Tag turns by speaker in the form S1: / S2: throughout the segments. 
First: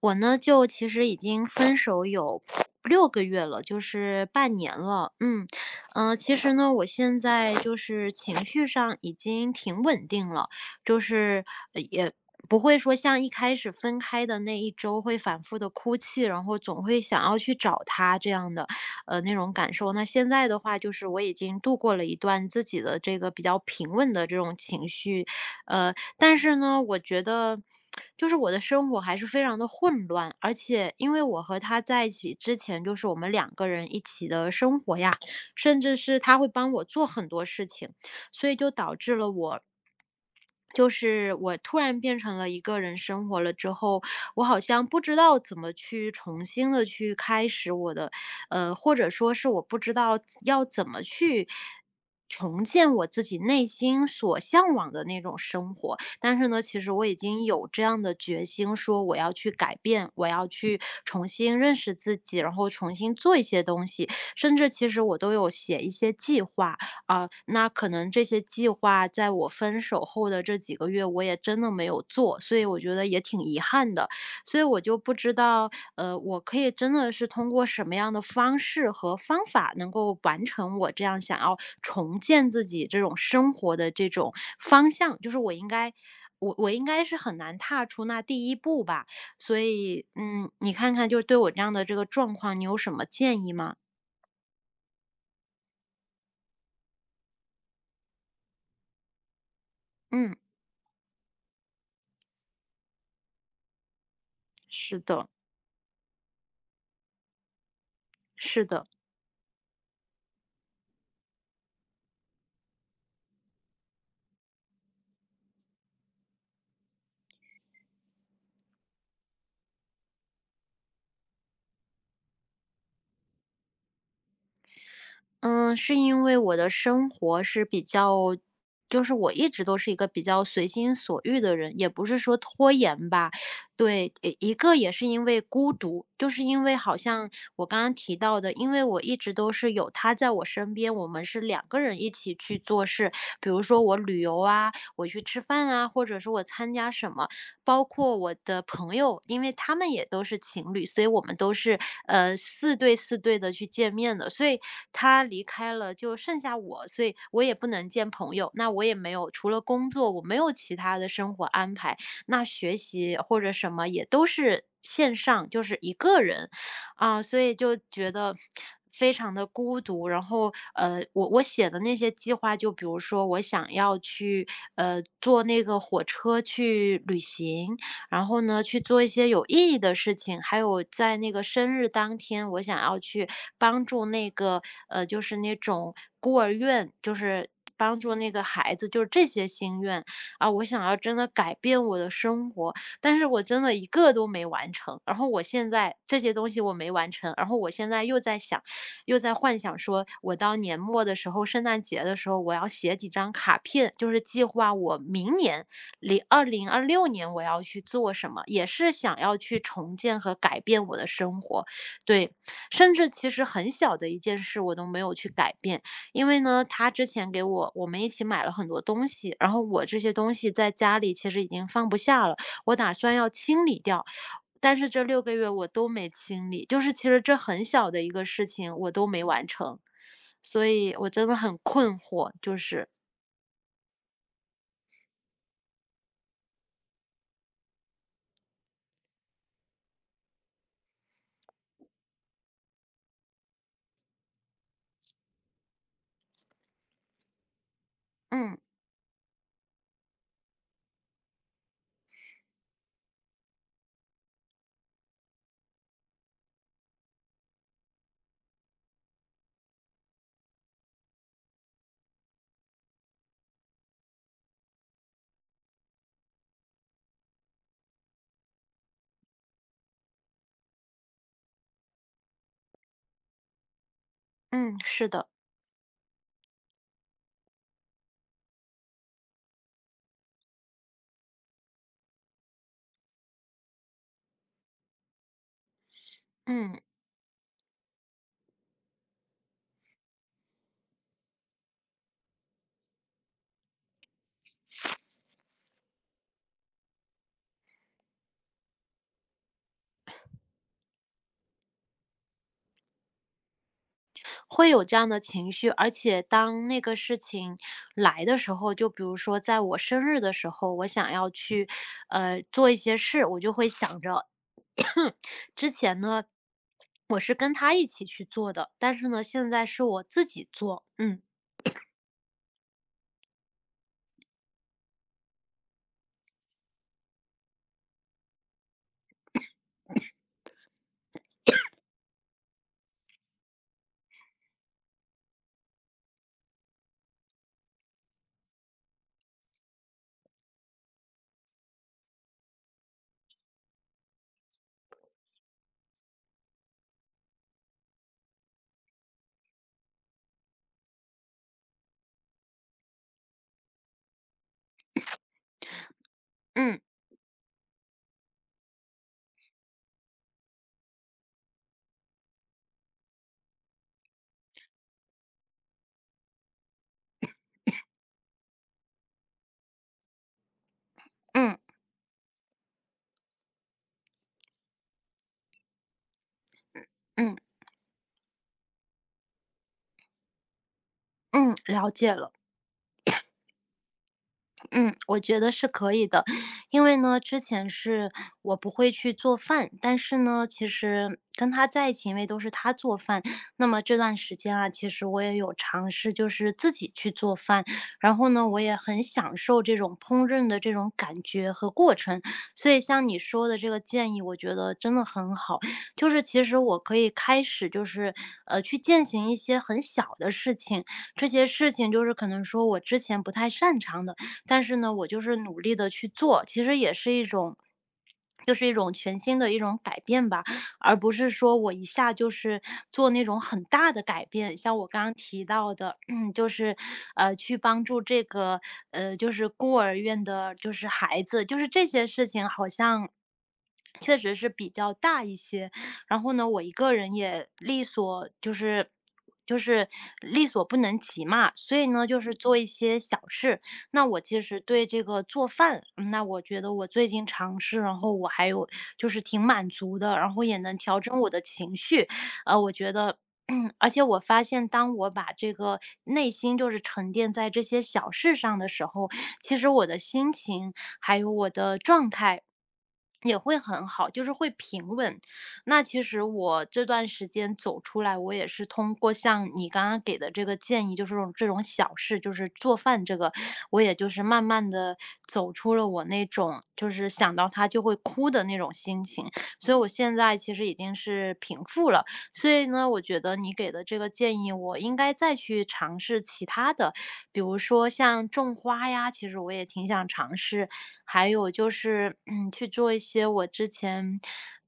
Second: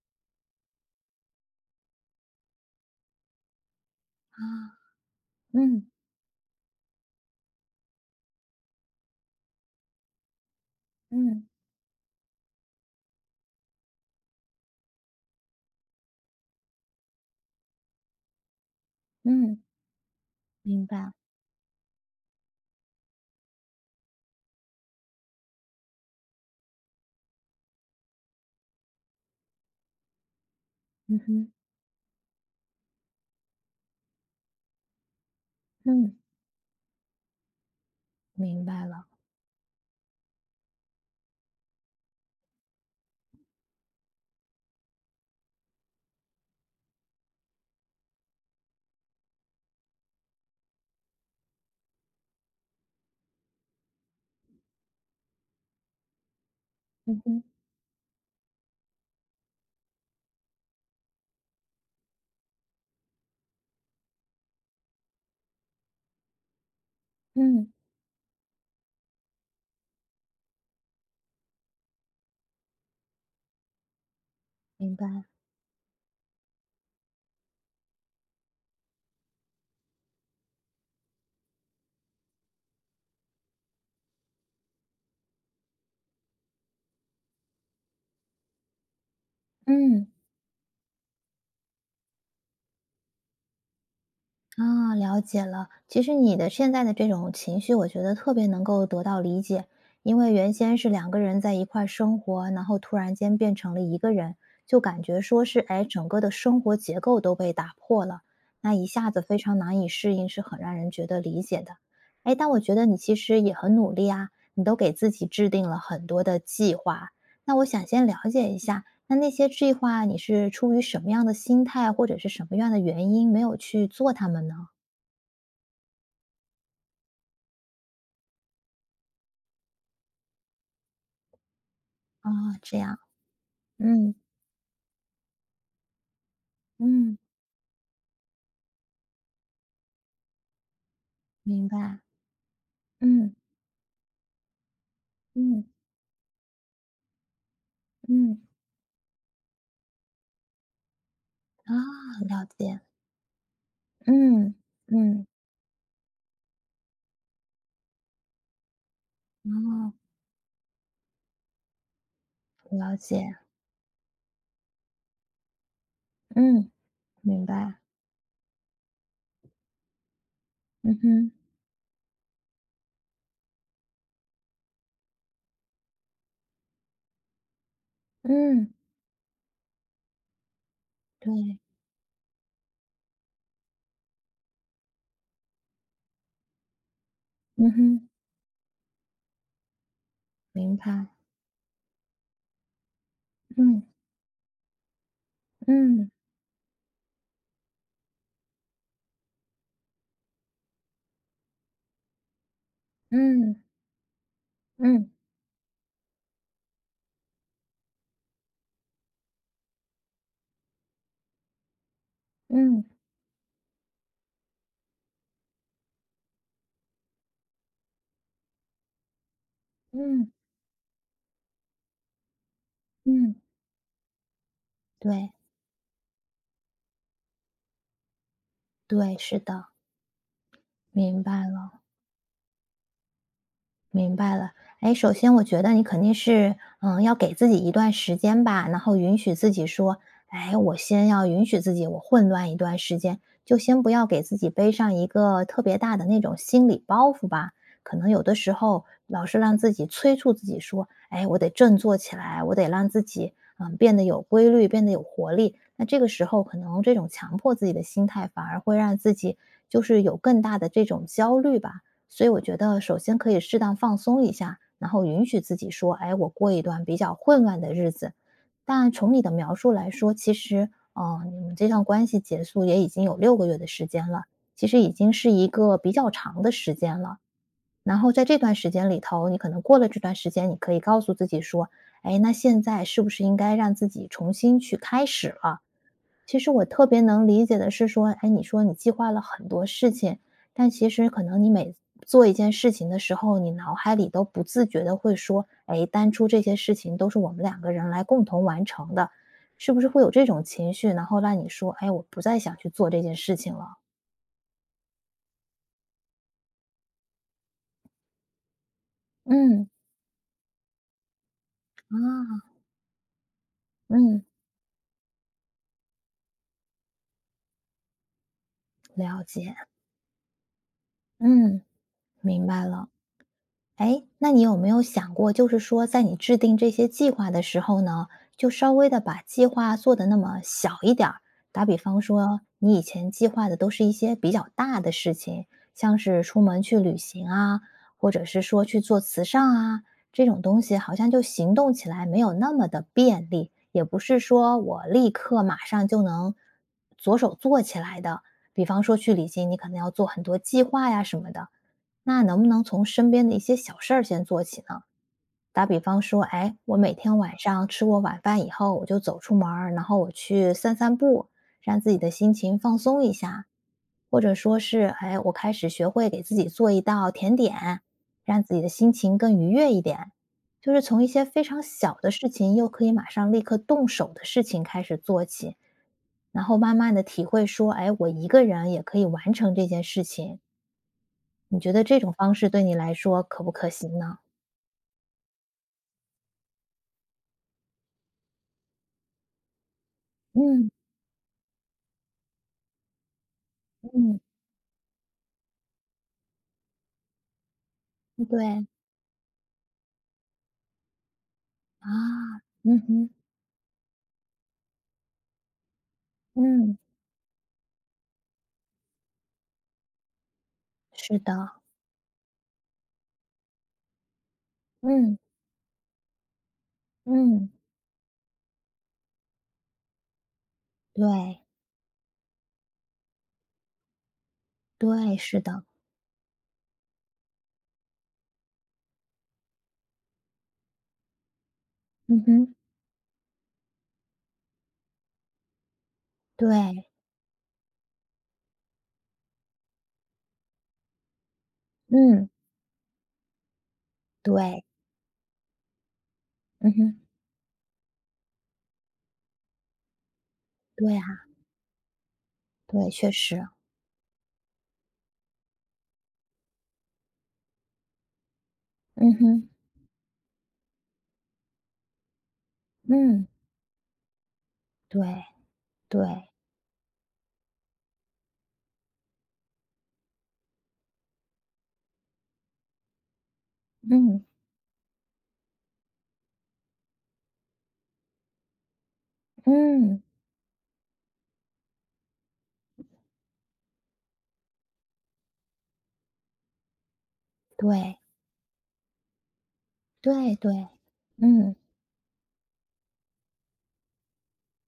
S1: 我呢，就其实已经分手有六个月了，就是
S2: 啊，
S1: 半年了。嗯。
S2: 嗯
S1: 其实呢，我现在就是情绪上已经挺稳定了，就是
S2: 嗯
S1: 也不会说像一开始分开的那一周会反复的哭泣，然后总会想要去找他这样的，那种
S2: 嗯，
S1: 感受。那现在的话，
S2: 明
S1: 就是
S2: 白，
S1: 我已经度过了一段自己的这个比较平稳的这种情绪。但是呢，我觉得就是我的生活还是非常的混乱，而且因
S2: 嗯
S1: 为我
S2: 哼，
S1: 和他在一起之前，就是我们两个人一起的生活呀，甚至
S2: 嗯，
S1: 是他会帮我做很多事情，所以
S2: 明
S1: 就
S2: 白
S1: 导
S2: 了，
S1: 致了我。就是我突然变成了一个人生活了之后，我好像不知道怎么去重新的去开始我的。或者说是我不知道要怎么去重建我自己内心所向往的那种生活。但是呢，其实我已
S2: 嗯哼，
S1: 经有这样的决心，说我要去改变，我要去重新认识自己，然后重新做一些东西。甚至其实我都有写一些计划啊、那
S2: 嗯，
S1: 可能这些计划在我分手后的这几个月，我也真的没有做，所以我觉得也挺遗憾的。所以我
S2: 明
S1: 就不
S2: 白，
S1: 知道，我可以真的是通过什么样的方式和方法，能够完成我这样想要重建自己这种生活的这种方向，就是我应该。我应该是很难踏出那第一步吧，所以
S2: 嗯。
S1: 嗯，你看看，就对我这样的这个状况，你有什么建议吗？
S2: 啊，了解了。其实你的现在的这种情绪，我觉得特别能够得到理解，因为
S1: 嗯，
S2: 原先是两个人在一块儿生活，然后突然间变成了一个人，就
S1: 是
S2: 感觉
S1: 的，
S2: 说是，哎，整个的生活结构都被打破了，
S1: 是
S2: 那一
S1: 的。
S2: 下子非常难以适应，是很让人觉得理解的。哎，但我觉得你其实也很努力啊，你都给自己制定了很多的计划。那我想先了解一下，那那些计划，你是出于什么样的心态，或者是什么样的原因没有去做它们呢？
S1: 嗯，是因为我的生活是比较就是我一直都是一个比较随心所欲的人，也不是
S2: 哦，
S1: 说拖
S2: 这样，
S1: 延吧。对，
S2: 嗯
S1: 一个也是因为孤独，就是因为好
S2: 嗯，
S1: 像我刚刚提到的，因为我一直都是有他在我身边，我们是两
S2: 明
S1: 个
S2: 白，
S1: 人一起去做事，
S2: 嗯
S1: 比如说我旅游啊，我去吃
S2: 嗯
S1: 饭啊，或者是我参加什么。包括我
S2: 嗯，
S1: 的朋友，因为他们也都是情侣，所以我们都
S2: 啊，
S1: 是
S2: 了
S1: 四
S2: 解，
S1: 对四对的去见面的。所
S2: 嗯
S1: 以他
S2: 嗯，
S1: 离开了，就剩下我，所以我也不能见朋友。那我也没有除了工
S2: 哦，
S1: 作，我没有其他的生活安排。那学
S2: 了
S1: 习
S2: 解，
S1: 或者什么也都是线上，就是一个人。
S2: 嗯，
S1: 啊，所
S2: 明
S1: 以就
S2: 白，
S1: 觉得非常的孤独。然后，
S2: 嗯
S1: 我
S2: 哼，
S1: 我写的那些计划，就比如说我想要去坐那个火车去旅行，然后呢
S2: 嗯，
S1: 去做一些有意义的事情，还有在那个
S2: 对，
S1: 生日当天，我想要去帮助那个就是那种孤儿院，就是。
S2: 嗯
S1: 帮
S2: 哼，
S1: 助那个孩子，就是这些心愿啊！我
S2: 明
S1: 想要
S2: 白，
S1: 真的改变我的生活，但是我真的
S2: 嗯
S1: 一个都没完成。然后我现在
S2: 嗯
S1: 这些东西我没完成，然后我现在又在想，又在幻想说，我到年末的时候，圣诞节的时候，我要写几张
S2: 嗯
S1: 卡片，就是计划我
S2: 嗯
S1: 明年零二六年我要去做什么，也是想要去重建和改变我的生活。对，
S2: 嗯
S1: 甚至其实很小的一件事我都没有去改变，因为呢，他之前给我我们一起买了很多东西，然后我这些
S2: 嗯
S1: 东西在家里其实已经放不下了。我打算要
S2: 嗯，
S1: 清理掉，但是这六
S2: 对
S1: 个月我都没清理，就是其实这很小的一个事情我都
S2: 对，
S1: 没
S2: 是
S1: 完
S2: 的，
S1: 成，所以我
S2: 明
S1: 真的
S2: 白
S1: 很
S2: 了。
S1: 困惑，就是
S2: 明白了，哎，首先我觉得你肯定是，要给自己一段时间吧，然后允许自己说，哎，我先要允许自己，我混乱一段时间，就先不要给自己背上一个特别大的那种心理包袱吧。可能有的时
S1: 嗯，
S2: 候老是让自己催促自己说，哎，我得振作起来，我得让自己，变得有规律，变得有活力。那这个时候，可能这种强迫自己的心态，反而会让自己就是有更大的这种焦虑吧。所以我觉得，首先可以适当放松一下，然后允许自己说：“哎，我过一段比较混乱的日子。”但从你的描述来说，其实，你们这段关系结束也已经有六个月的时间了，其
S1: 嗯，
S2: 实已
S1: 是
S2: 经
S1: 的，
S2: 是一个比较长的时间了。然后在这段时间里头，你可能过了这段时间，你可以告诉自己说：“哎，那现在是不是应该让自己重新去开始了？”其实我
S1: 嗯。
S2: 特别能理解的是说，哎，你说你计划了很多事情，但其实可能你每做一件事情的时候，你脑海里都不自觉的会说，哎，当初这些事情都是我们两个人来共同完成的，是不是会有这种情绪，然后让你说，哎，我不再想去做这件事情了？
S1: 会有这样的情绪，而且当那个事情来的时候，就比如说在
S2: 嗯，
S1: 我生日的时候，我想要去，
S2: 啊，
S1: 做一些事，我就会想
S2: 嗯，
S1: 着，之前呢，我是跟他一起去做的，但是
S2: 了
S1: 呢，现
S2: 解，
S1: 在是我自己做，嗯，
S2: 嗯，明白了。哎，那你有没有想过，就是说，在你制定这些计划的时候呢，就稍微的把计划做的那么小一点儿？打比方说，你以前计划的都是一些比较大的事情，像是出门去旅行啊，或者是说去做慈善啊，这种东西好像就行动起来没有那么的便利，也不是说我立刻马上就能着手做起来的。比方说去旅行，你可能要做很多计划呀什么的。那能不能从身边的一些小事儿先做起呢？打比方说，哎，我
S1: 嗯。
S2: 每天晚上吃过晚饭以后，我就走出门儿然后我去散散步，让自己的心情放松一下。或者说是，哎，我开始学会给自己做一道甜点，让自己的心情更愉悦一点。就是从一些非
S1: 嗯
S2: 常小的事情，又可以马上立刻动手的事情开始做起，然后慢慢的体
S1: 嗯
S2: 会说，哎，我一个人也可以完成这件事情。
S1: 嗯，
S2: 你觉得
S1: 了
S2: 这种
S1: 解
S2: 方
S1: 了。
S2: 式对你来说可不可行呢？
S1: 嗯，我觉得是可以的。因为呢，之前是我不会去做饭，但是呢，其
S2: 嗯，
S1: 实跟他在一起，因为都是他做饭，那么这段
S2: 嗯，
S1: 时间啊，其实我也有尝试，就是自己去做饭。然后呢，我
S2: 对，
S1: 也很享受这种烹饪的这种感觉和
S2: 啊，
S1: 过程。所
S2: 嗯
S1: 以像
S2: 哼，
S1: 你说的这个建议，我觉得真的很好。就是其实
S2: 嗯，
S1: 我可以开始，就是去践行一些很小的事情，
S2: 是
S1: 这些
S2: 的，
S1: 事情就是可能说我之前不太擅长的。但是呢，我
S2: 嗯，
S1: 就是努力的去做，其实也是一
S2: 嗯，
S1: 种就是一种全新的一种改变吧，而不是
S2: 对，
S1: 说我一下就是做那种很大的改变。像我刚刚
S2: 对，是
S1: 提
S2: 的，
S1: 到的，就是，去帮助这个，就是孤儿院的，就是孩子，就是这些
S2: 嗯
S1: 事情
S2: 哼，
S1: 好像确实是比较大一些。然后呢，我一
S2: 对，
S1: 个人也力所就是就是力所不能及嘛，所以呢，就
S2: 嗯，
S1: 是做一些小事。那我其实
S2: 对，
S1: 对这个做饭，嗯那我觉
S2: 嗯
S1: 得我
S2: 哼，
S1: 最近尝试，然后我还有就是挺满足的，然后也能
S2: 对
S1: 调
S2: 啊，
S1: 整我的情绪。我
S2: 对，
S1: 觉
S2: 确
S1: 得。
S2: 实，
S1: 嗯而且我发现，当我把这个内心就是沉淀在这些小事上的时候，
S2: 嗯哼，
S1: 其实我的心情还有我的状态
S2: 嗯，
S1: 也会很好，就是会平稳。
S2: 对，
S1: 那其实
S2: 对，
S1: 我这段时间走出来，我也是通过像你刚刚给的这个建议，就是这种小事，就是做饭这个，我也就是
S2: 嗯，
S1: 慢慢的走出了我那种就是想到他就会哭的那种心情。所以我
S2: 嗯，
S1: 现在其实已经是平复了。所以呢，我觉得你给的这个建议，我应该再去尝试其他的，比如说
S2: 对，
S1: 像种花呀，其实我也挺想
S2: 对，
S1: 尝
S2: 对，
S1: 试。还有
S2: 嗯，
S1: 就是，嗯，去做一些我之前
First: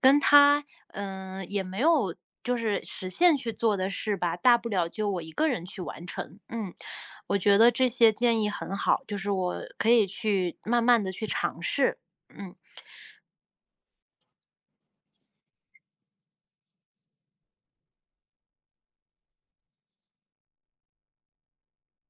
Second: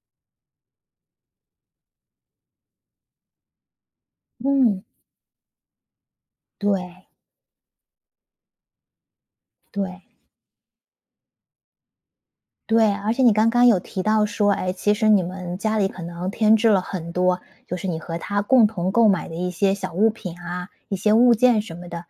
S1: 跟他，也没有就是实现去做的事吧，大不
S2: 嗯，
S1: 了就我一个人去完成。嗯，
S2: 对，
S1: 我觉得这些建议很好，就是我可
S2: 对。
S1: 以去慢慢的去尝试。嗯。
S2: 对，而且你刚刚有提到说，哎，其实你们家里可能添置了很多，就是你和他共同购买的一些小物品啊，一些物件什么的。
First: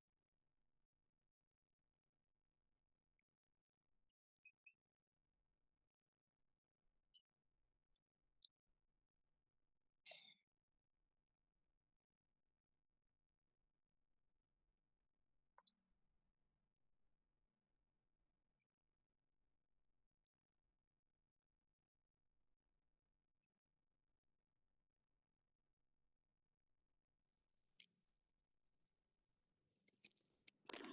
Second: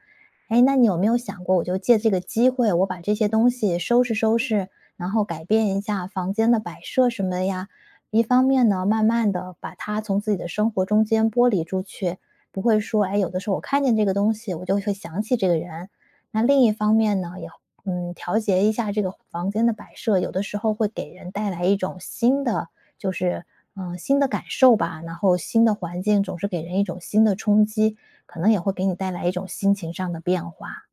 S2: 哎，那你有没有想过，我就借这个机会，我把这些东西收拾收拾，然后改变一下房间的摆设什么的呀？一方面呢，慢慢的把它从自己的生活中间剥离出去，不会说，哎，有的时候我看见这个东西，我就会想起这个人。那另一方面呢，也调节一下这个房间的摆设，有的时候会给人带来一种新的，就是新的感受吧。然后新的环境总是给人一种新的冲击，可能也会给你带来一种心情上的变化。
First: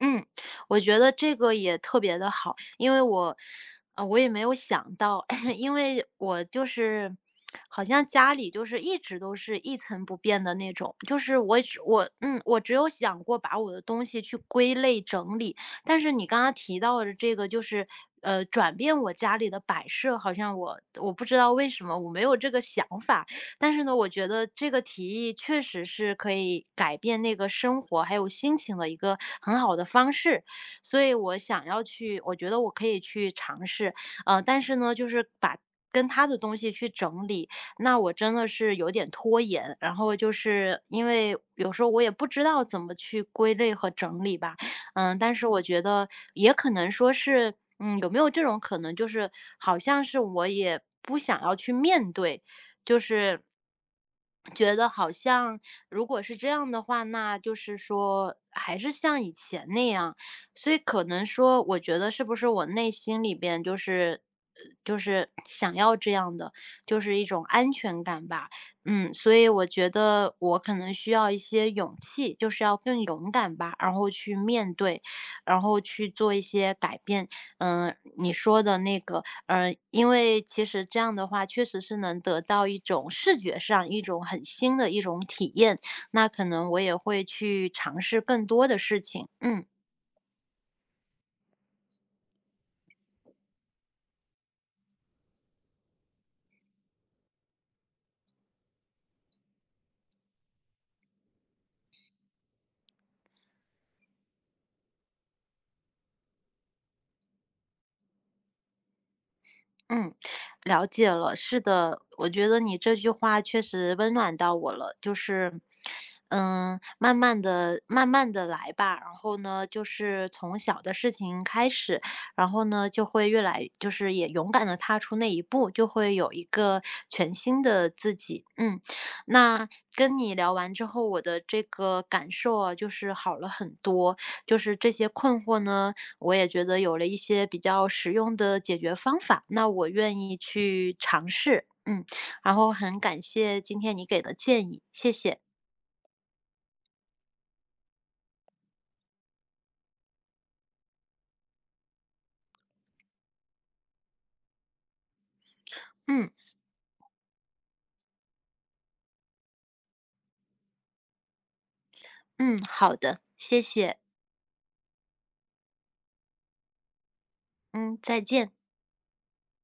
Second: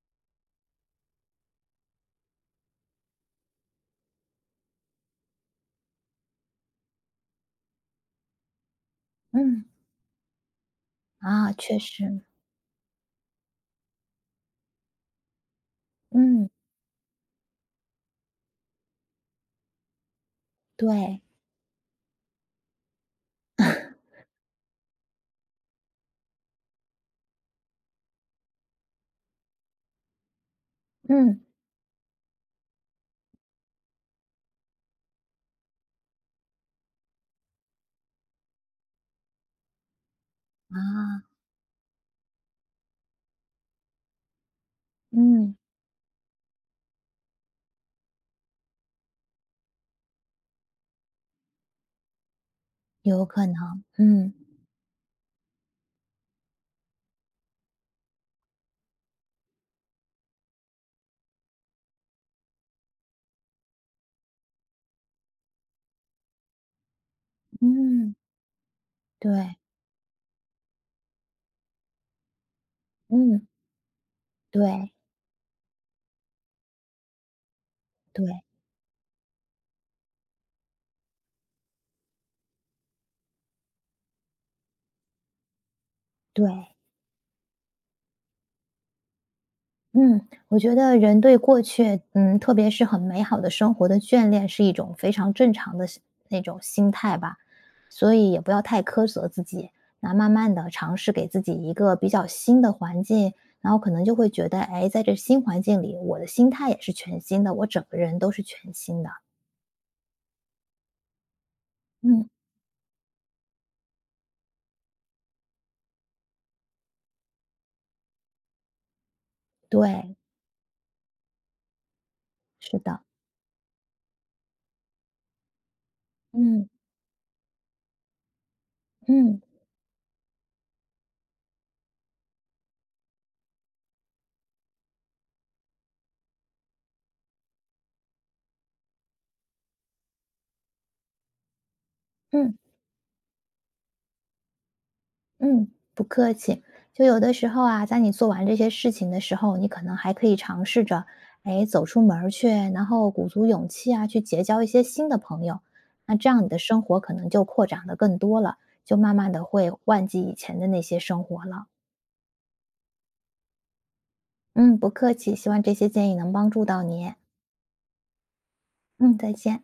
S1: 嗯，我觉得这个也特别的好，因为我，我也没有想到，因为我就是，好像家里就是一直都是
S2: 嗯
S1: 一成不变的那种，就是
S2: 啊，确实，
S1: 我只有想过把我的东西去归类整理，但是你刚
S2: 嗯，
S1: 刚提到的这个就是，转变我家里的摆设，好像我
S2: 对，
S1: 不知道为什么我没有这个想法，但是呢，我觉得这个提议确实是可以改变那个生活还有心情的一个很好的方式，所以我
S2: 嗯
S1: 想要去，我觉得我可以去尝试，但是呢，就是把跟他的东西去整理，那我真的是有点拖延，然后就是因
S2: 啊，
S1: 为有时候我也不知道怎么去归类和整理吧，嗯，但是
S2: 嗯，
S1: 我觉得也可能说是，嗯，有没有这种可能，就是好像是我也不想要去面对，就
S2: 有
S1: 是
S2: 可能，嗯
S1: 觉得好像如果是这样的话，那就是说还是像以前那样，所以可能说，我觉得是不是我内心里边就是就是想要这样的，就是一种安全
S2: 嗯，
S1: 感吧。嗯，所以
S2: 对，
S1: 我觉得我可能需要一些勇气，就是要更勇
S2: 嗯
S1: 敢吧，然后去面
S2: 对
S1: 对，然后去做一些改变。嗯，你
S2: 对
S1: 说的那个嗯，因为其实这样的话，确实是能得到一种视觉上一种很新的一种体验，那可能
S2: 对。
S1: 我也会去尝试更多的事情，嗯。
S2: 嗯，我觉得人对过去，特别是很美好的生活的眷恋，是一种非常正常的那种心态吧，所以也不要太苛责自己。那慢慢的尝试给自己一个比较新的环境，然后可能就会觉得，哎，在这新环境里，我的心态也是全新的，我整个人都是全新的。
S1: 嗯，了解了。是的，
S2: 嗯，
S1: 我觉得你这句话确实温暖到我了。就是，嗯，慢慢的、慢慢的来吧。然后呢，就
S2: 对，
S1: 是从小的事情开始，然后
S2: 是
S1: 呢，
S2: 的，
S1: 就会越来，就是也勇敢的踏出那一步，就会有一
S2: 嗯
S1: 个全新的自己。嗯，
S2: 嗯
S1: 那跟你聊完之后，我的这个感受啊，就是好了很多。就是这些困惑呢，我也觉得有了一些比较实用的解决方法，那我愿意去尝试。嗯，
S2: 嗯。
S1: 然后很感谢今天你给的建议，谢谢。
S2: 嗯，不客气。就有的时候啊，在你做完这些事情的时候，你可能还可以尝试着，哎，走出门儿去，然后鼓足勇气啊，去结交一些新的朋友。那这
S1: 嗯
S2: 样你的生活可能就扩展的更多了，就慢慢的会忘记以前的那些生活了。
S1: 嗯，好的，谢谢。
S2: 嗯，不客气，希望这些建议能帮助到你。
S1: 嗯，再见。
S2: 嗯，再见。